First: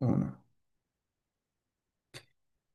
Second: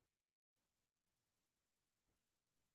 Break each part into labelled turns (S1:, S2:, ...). S1: Uno.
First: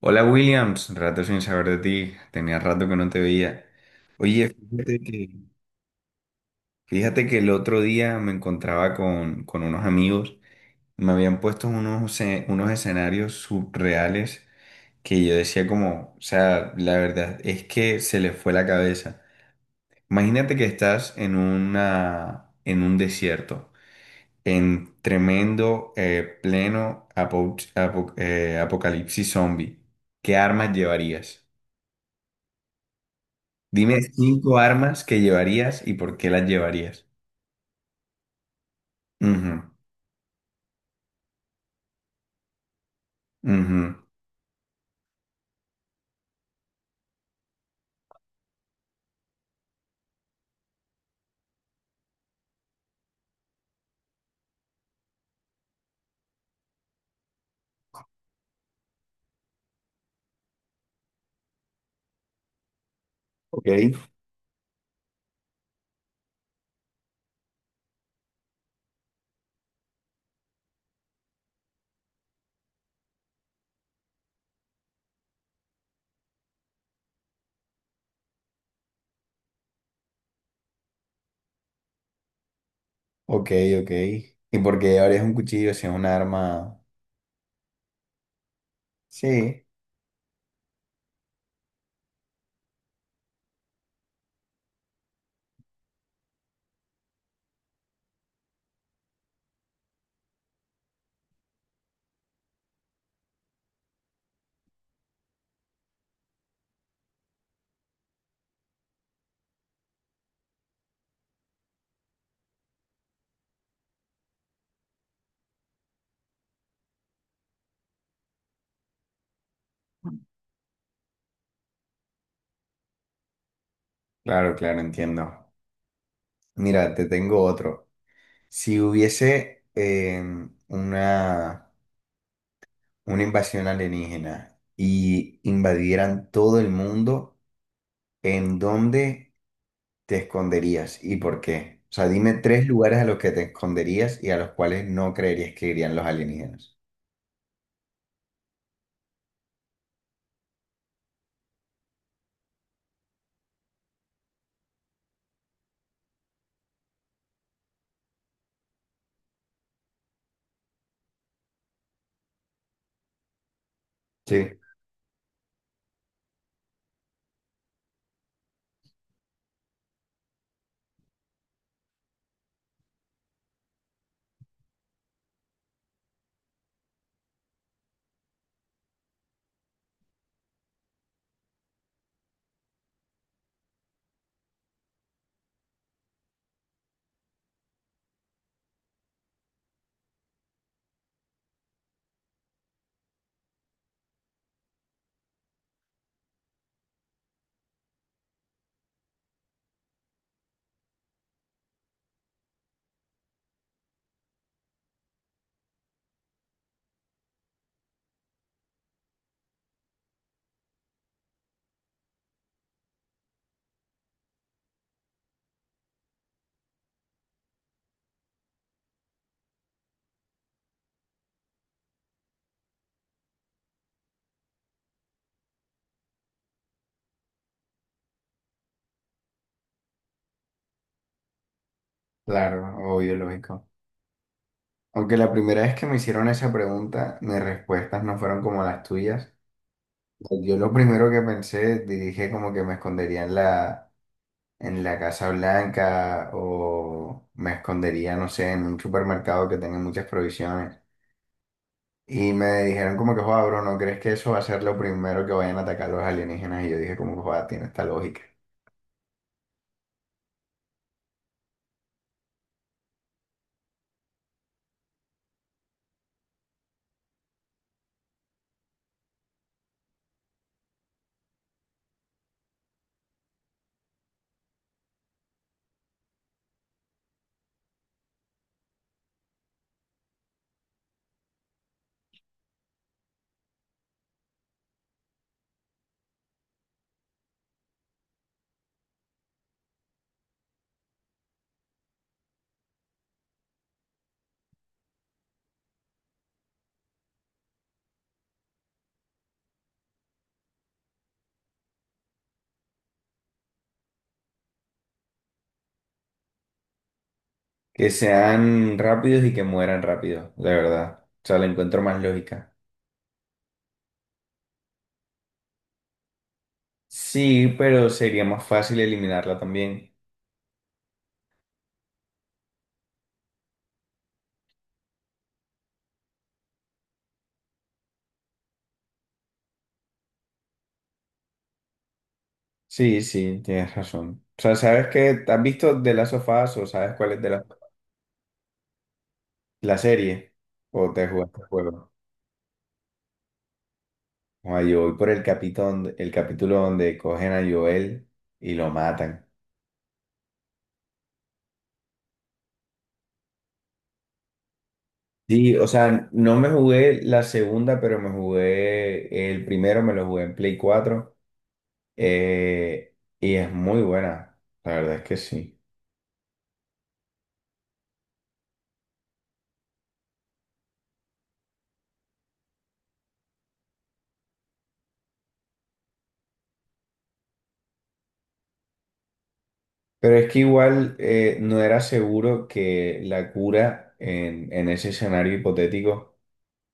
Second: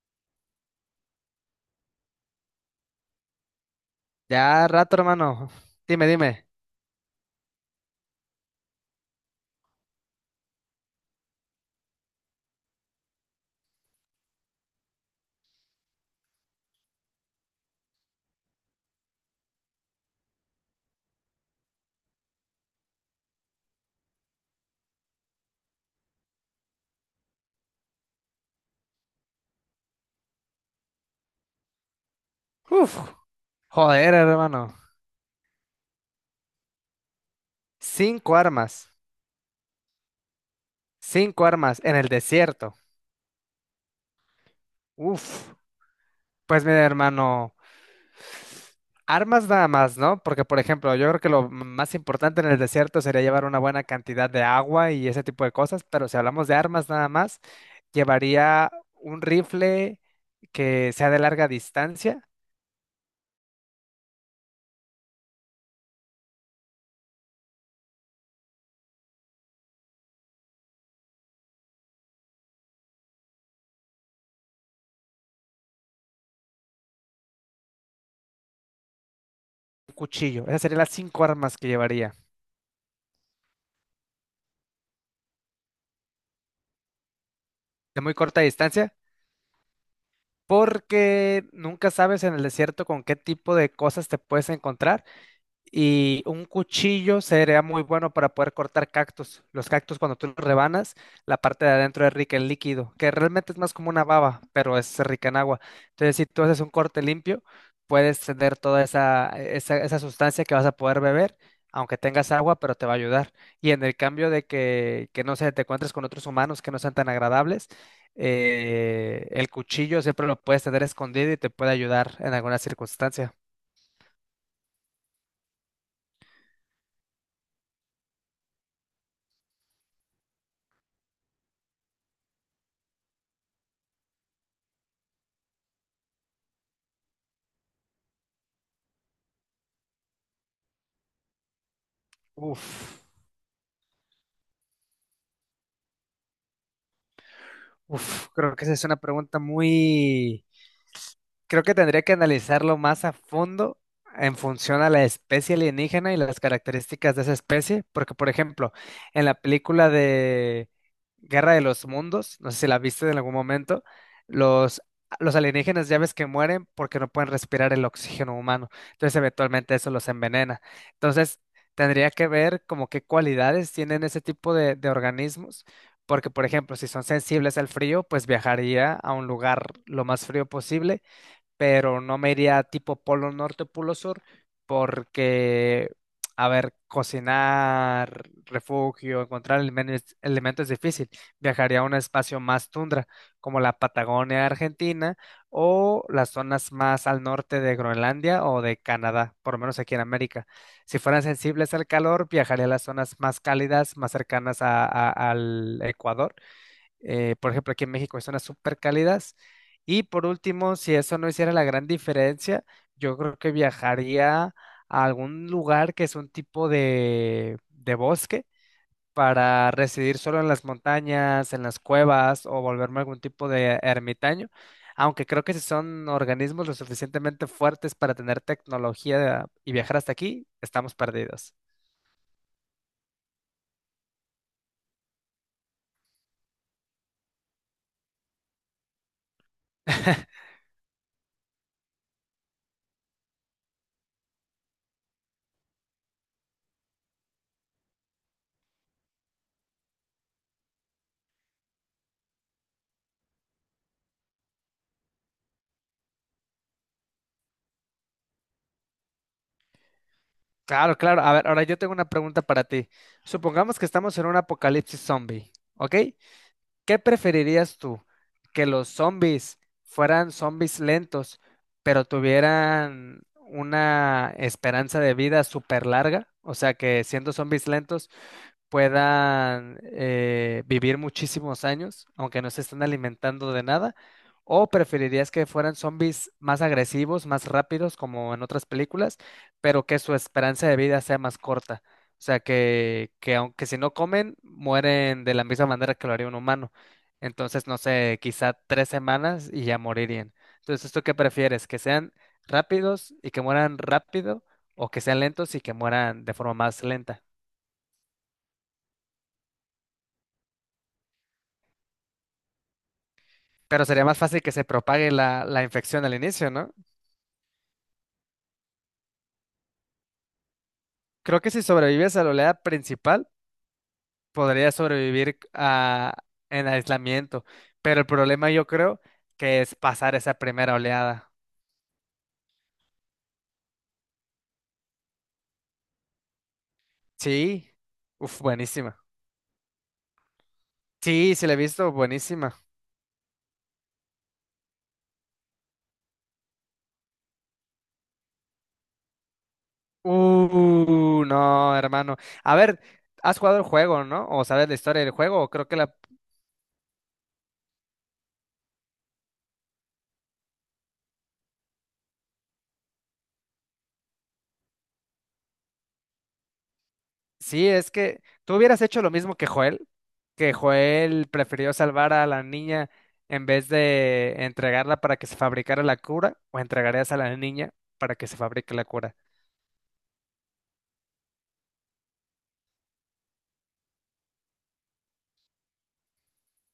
S1: Hola Williams, rato sin saber de ti, tenía rato que no te veía. Oye,
S2: Ya rato,
S1: fíjate que,
S2: hermano. Dime, dime.
S1: fíjate que el otro día me encontraba con unos amigos, me habían puesto unos escenarios surreales que yo decía como, o sea, la verdad es que se les fue la cabeza. Imagínate que estás en en un desierto, en tremendo, pleno apocalipsis zombie. ¿Qué armas llevarías?
S2: Uf,
S1: Dime
S2: joder,
S1: cinco
S2: hermano.
S1: armas que llevarías y por qué las llevarías.
S2: Cinco armas.
S1: Ujú,
S2: Cinco armas en el desierto.
S1: ujú.
S2: Uf. Pues mira, hermano. Armas nada más, ¿no? Porque, por ejemplo, yo creo que lo más importante en el desierto sería llevar una buena cantidad de agua y ese tipo de cosas, pero si hablamos de armas nada más, llevaría un rifle que sea de larga distancia,
S1: Ok,
S2: un cuchillo. Esas serían las cinco armas que llevaría.
S1: ok, ok. ¿Y por qué llevarías un cuchillo si es un arma?
S2: De muy corta distancia.
S1: Sí,
S2: Porque nunca sabes en el desierto con qué tipo de cosas te puedes encontrar. Y un cuchillo sería muy bueno para poder cortar cactus. Los cactus, cuando tú los rebanas, la parte de adentro es rica en líquido, que realmente es más como una baba, pero es rica en agua. Entonces, si tú haces un corte limpio, puedes tener toda esa sustancia que vas a poder beber, aunque tengas agua, pero te va a ayudar. Y en el cambio de que no sé, te encuentres con otros humanos que no sean tan agradables, el cuchillo siempre lo puedes tener escondido y te puede ayudar en alguna circunstancia.
S1: claro, claro, entiendo. Mira, te tengo otro. Si hubiese una, una invasión alienígena y invadieran todo el mundo, ¿en dónde te esconderías y por qué? O sea, dime 3 lugares
S2: Uf.
S1: a los que te esconderías y a los cuales no creerías que irían los alienígenas.
S2: Uf, creo que esa es una pregunta muy, creo que tendría que analizarlo más a fondo en función a la especie alienígena y las características de esa especie, porque por ejemplo, en la película de Guerra de los Mundos, no sé si la viste en algún momento,
S1: Sí,
S2: los, los alienígenas ya ves que mueren porque no pueden respirar el oxígeno humano, entonces eventualmente eso los envenena. Entonces, tendría que ver como qué cualidades tienen ese tipo de organismos. Porque, por ejemplo, si son sensibles al frío, pues viajaría a un lugar lo más frío posible, pero no me iría tipo polo norte, polo sur, porque, a ver, cocinar, refugio, encontrar elementos, elementos es difícil. Viajaría a un espacio más tundra, como la Patagonia Argentina o las zonas más al norte de Groenlandia o de Canadá, por lo menos aquí en América. Si fueran sensibles al calor, viajaría a las zonas más cálidas, más cercanas al Ecuador, por ejemplo, aquí en México hay zonas súper cálidas. Y por último, si eso no hiciera la gran diferencia, yo creo que viajaría a algún lugar que es un tipo de bosque para residir solo en las montañas, en las cuevas o volverme algún tipo de ermitaño. Aunque creo que si son organismos lo suficientemente fuertes para tener tecnología y viajar hasta aquí, estamos perdidos.
S1: claro, obvio, lógico. Aunque la primera vez que me hicieron esa pregunta, mis respuestas no fueron como las tuyas. Yo lo primero que pensé, dije como que me escondería en en la Casa Blanca o me escondería, no sé, en un supermercado que tenga muchas provisiones. Y me dijeron como que, joder, bro, ¿no crees que eso va a ser lo primero que vayan a atacar los alienígenas? Y yo dije como que, joder, tiene esta lógica.
S2: Claro, claro. A ver, ahora yo tengo una pregunta para ti. Supongamos que estamos en un apocalipsis zombie, ¿ok? ¿Qué preferirías tú? ¿Que los zombies fueran zombies lentos, pero tuvieran una esperanza de vida súper larga? O sea, que siendo zombies lentos puedan vivir muchísimos años, ¿aunque no se estén alimentando de nada? ¿O preferirías que fueran zombies más agresivos, más rápidos, como en otras películas, pero que su esperanza de vida sea más corta? O sea, que aunque si no comen, mueren de la misma manera que lo haría un humano. Entonces, no sé, quizá 3 semanas y ya morirían. Entonces, ¿tú qué prefieres? ¿Que sean rápidos y que mueran rápido o que sean lentos y que mueran de forma más lenta?
S1: Que sean rápidos y que mueran rápido, de verdad. O sea, le encuentro más lógica.
S2: Pero sería más fácil que se propague la infección al inicio, ¿no?
S1: Sí, pero sería más fácil eliminarla también.
S2: Creo que si sobrevives a la oleada principal, podrías sobrevivir a, en aislamiento. Pero el problema yo creo que es pasar esa primera oleada.
S1: Sí, sí, tienes razón. O sea, ¿sabes qué? ¿Has visto The Last of Us o sabes cuál es de
S2: Sí. Uf, buenísima.
S1: la serie? ¿O te
S2: Sí,
S1: jugaste el
S2: sí la he visto,
S1: juego?
S2: buenísima.
S1: O yo voy por el capítulo donde cogen a Joel y lo matan.
S2: No, hermano. A ver, ¿has jugado el juego, no? ¿O sabes la historia del juego? O
S1: Sí, o
S2: creo que la,
S1: sea, no me jugué la segunda, pero me jugué el primero, me lo jugué en Play 4 y es muy buena. La verdad es que sí.
S2: sí, es que tú hubieras hecho lo mismo que Joel prefirió salvar a la niña en vez de entregarla para que se fabricara la cura, o entregarías a la niña para que se fabrique la cura.
S1: Pero es que igual no era seguro que la cura en ese escenario hipotético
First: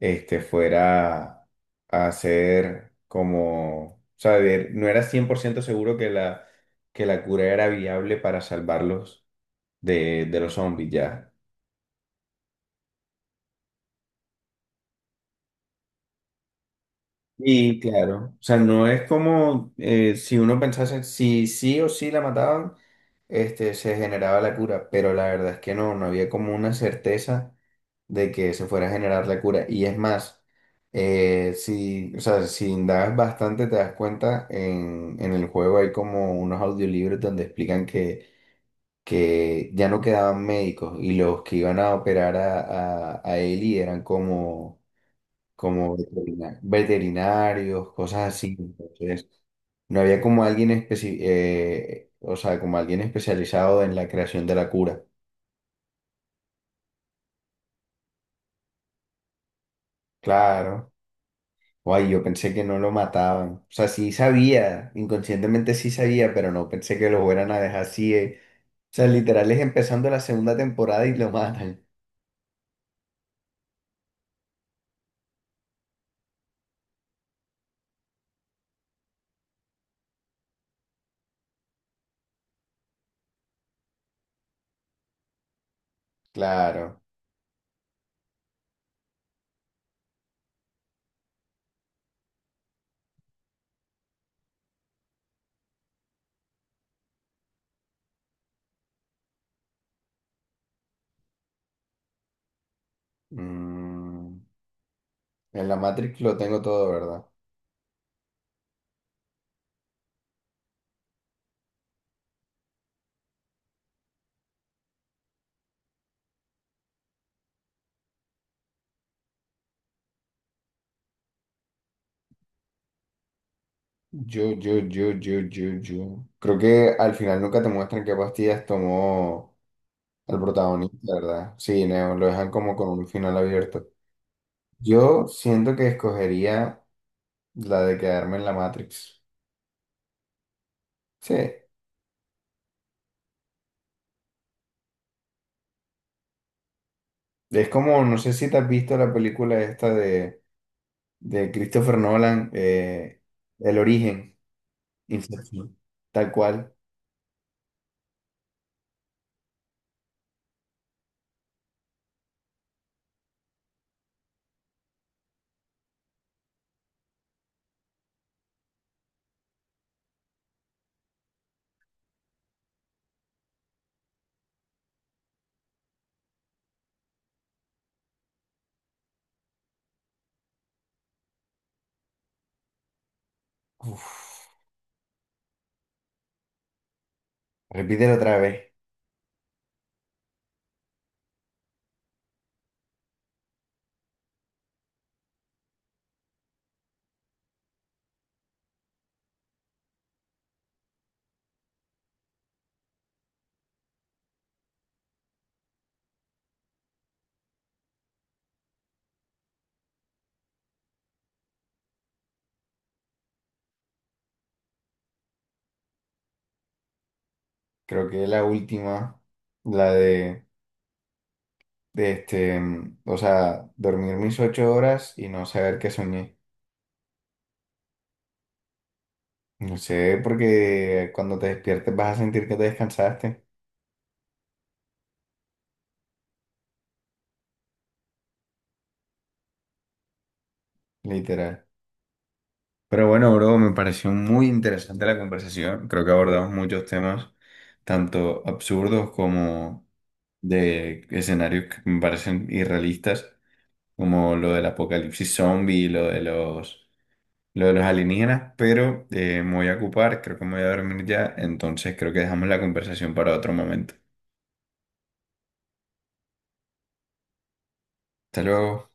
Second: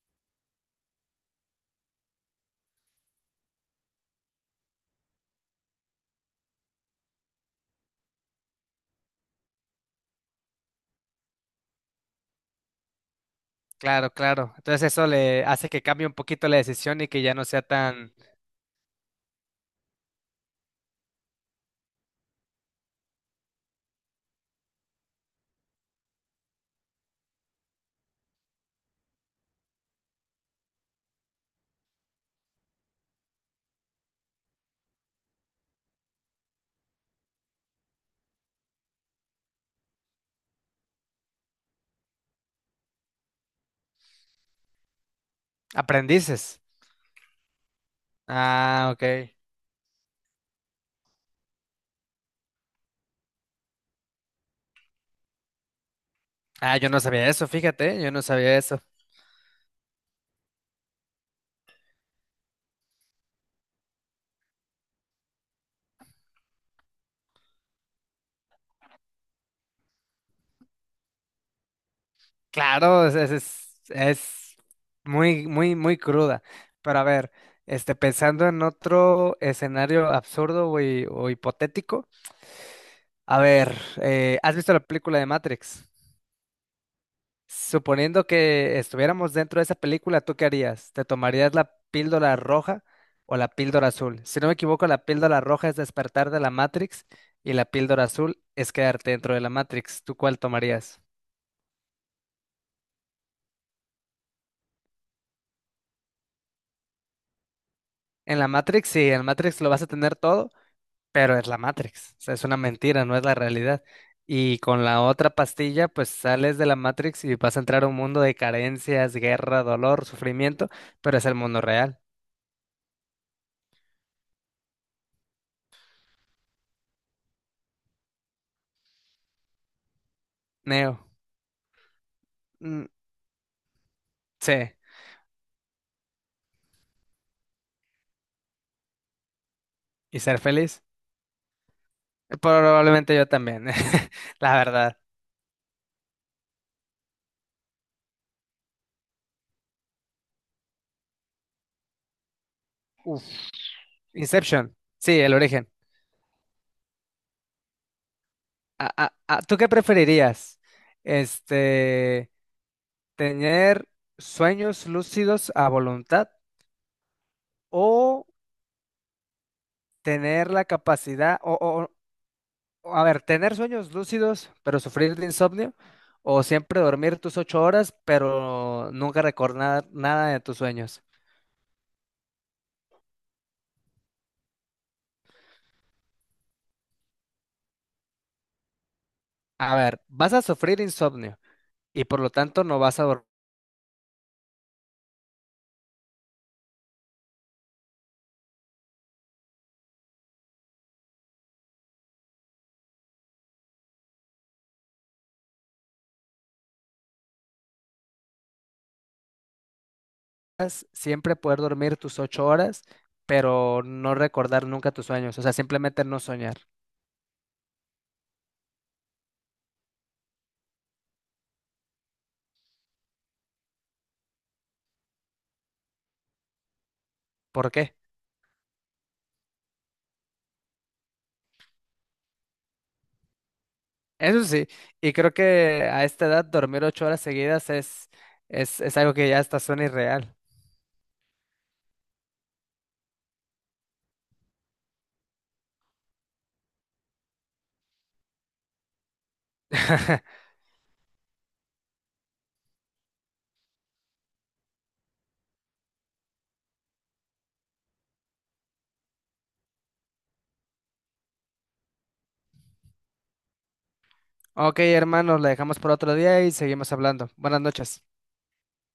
S1: este, fuera a ser como, o sea, no era 100% seguro que que la cura era viable para salvarlos de los zombies ya.
S2: Claro, claro. Entonces eso le hace que cambie un poquito la decisión y que ya no sea
S1: Y
S2: tan,
S1: claro, o sea, no es como si uno pensase si sí o sí la mataban, este, se generaba la cura, pero la verdad es que no, no había como una certeza de que se fuera a generar la cura. Y es más, si, o sea, si indagas bastante te das cuenta, en el juego hay como unos audiolibros donde explican que ya no quedaban médicos y los que iban a operar a Ellie eran como
S2: aprendices.
S1: veterinarios, cosas así.
S2: Ah, ok.
S1: Entonces, no había como alguien o sea, como alguien especializado en la creación de la cura.
S2: Ah, yo no sabía eso, fíjate, yo no sabía eso.
S1: Claro. Ay, yo pensé que no lo mataban. O sea, sí sabía, inconscientemente sí sabía, pero no pensé que lo fueran a dejar así. O sea, literal es empezando la segunda temporada y lo matan.
S2: Claro, es muy, muy, muy cruda. Pero a ver, este, pensando en otro escenario absurdo o hipotético, a ver, ¿has visto la película de Matrix?
S1: Claro.
S2: Suponiendo que estuviéramos dentro de esa película, ¿tú qué harías? ¿Te tomarías la píldora roja o la píldora azul? Si no me equivoco, la píldora roja es despertar de la Matrix y la píldora azul es quedarte dentro de la Matrix. ¿Tú cuál tomarías?
S1: Mm, en la Matrix lo tengo todo, ¿verdad?
S2: En la Matrix, sí, en la Matrix lo vas a tener todo, pero es la Matrix, o sea, es una mentira, no es la realidad. Y con la otra pastilla, pues sales de la Matrix y vas a entrar a un mundo de carencias, guerra, dolor, sufrimiento, pero es el mundo real.
S1: Yo. Creo que al final nunca te muestran qué pastillas tomó el
S2: Neo,
S1: protagonista, ¿verdad? Sí, Neo, lo dejan como
S2: mm,
S1: con un final abierto.
S2: sí,
S1: Yo siento que escogería la de quedarme en la Matrix.
S2: y ser feliz.
S1: Sí.
S2: Probablemente yo también, la verdad.
S1: Es como, no sé si te has visto la película esta de Christopher Nolan,
S2: Uf.
S1: El Origen,
S2: Inception, sí, el origen.
S1: Inception, tal cual.
S2: Ah, ah, ah, ¿tú qué preferirías? Este, tener sueños lúcidos a voluntad o tener la capacidad o, a ver, tener sueños lúcidos, pero sufrir de insomnio, o siempre dormir tus 8 horas, pero nunca recordar nada de tus sueños.
S1: Repítelo otra vez.
S2: A ver, vas a sufrir insomnio y por lo tanto no vas a dormir, siempre poder dormir tus 8 horas, pero no recordar nunca tus sueños, o sea, simplemente no soñar.
S1: Creo que es la última, la de este, o sea, dormir mis 8 horas y no saber que soñé.
S2: ¿Por qué?
S1: No sé, porque cuando te despiertes vas a sentir que te descansaste,
S2: Eso sí, y creo que a esta edad dormir 8 horas seguidas es algo que ya hasta suena irreal.
S1: literal. Pero bueno, bro, me pareció muy interesante la conversación. Creo que abordamos muchos temas, tanto absurdos como de escenarios que me parecen irrealistas, como lo del apocalipsis zombie, lo de los alienígenas. Pero me voy a ocupar, creo que me voy a dormir ya, entonces creo que dejamos la conversación para otro momento.
S2: Ok, hermanos, la dejamos por otro día y seguimos hablando. Buenas noches.
S1: Hasta luego.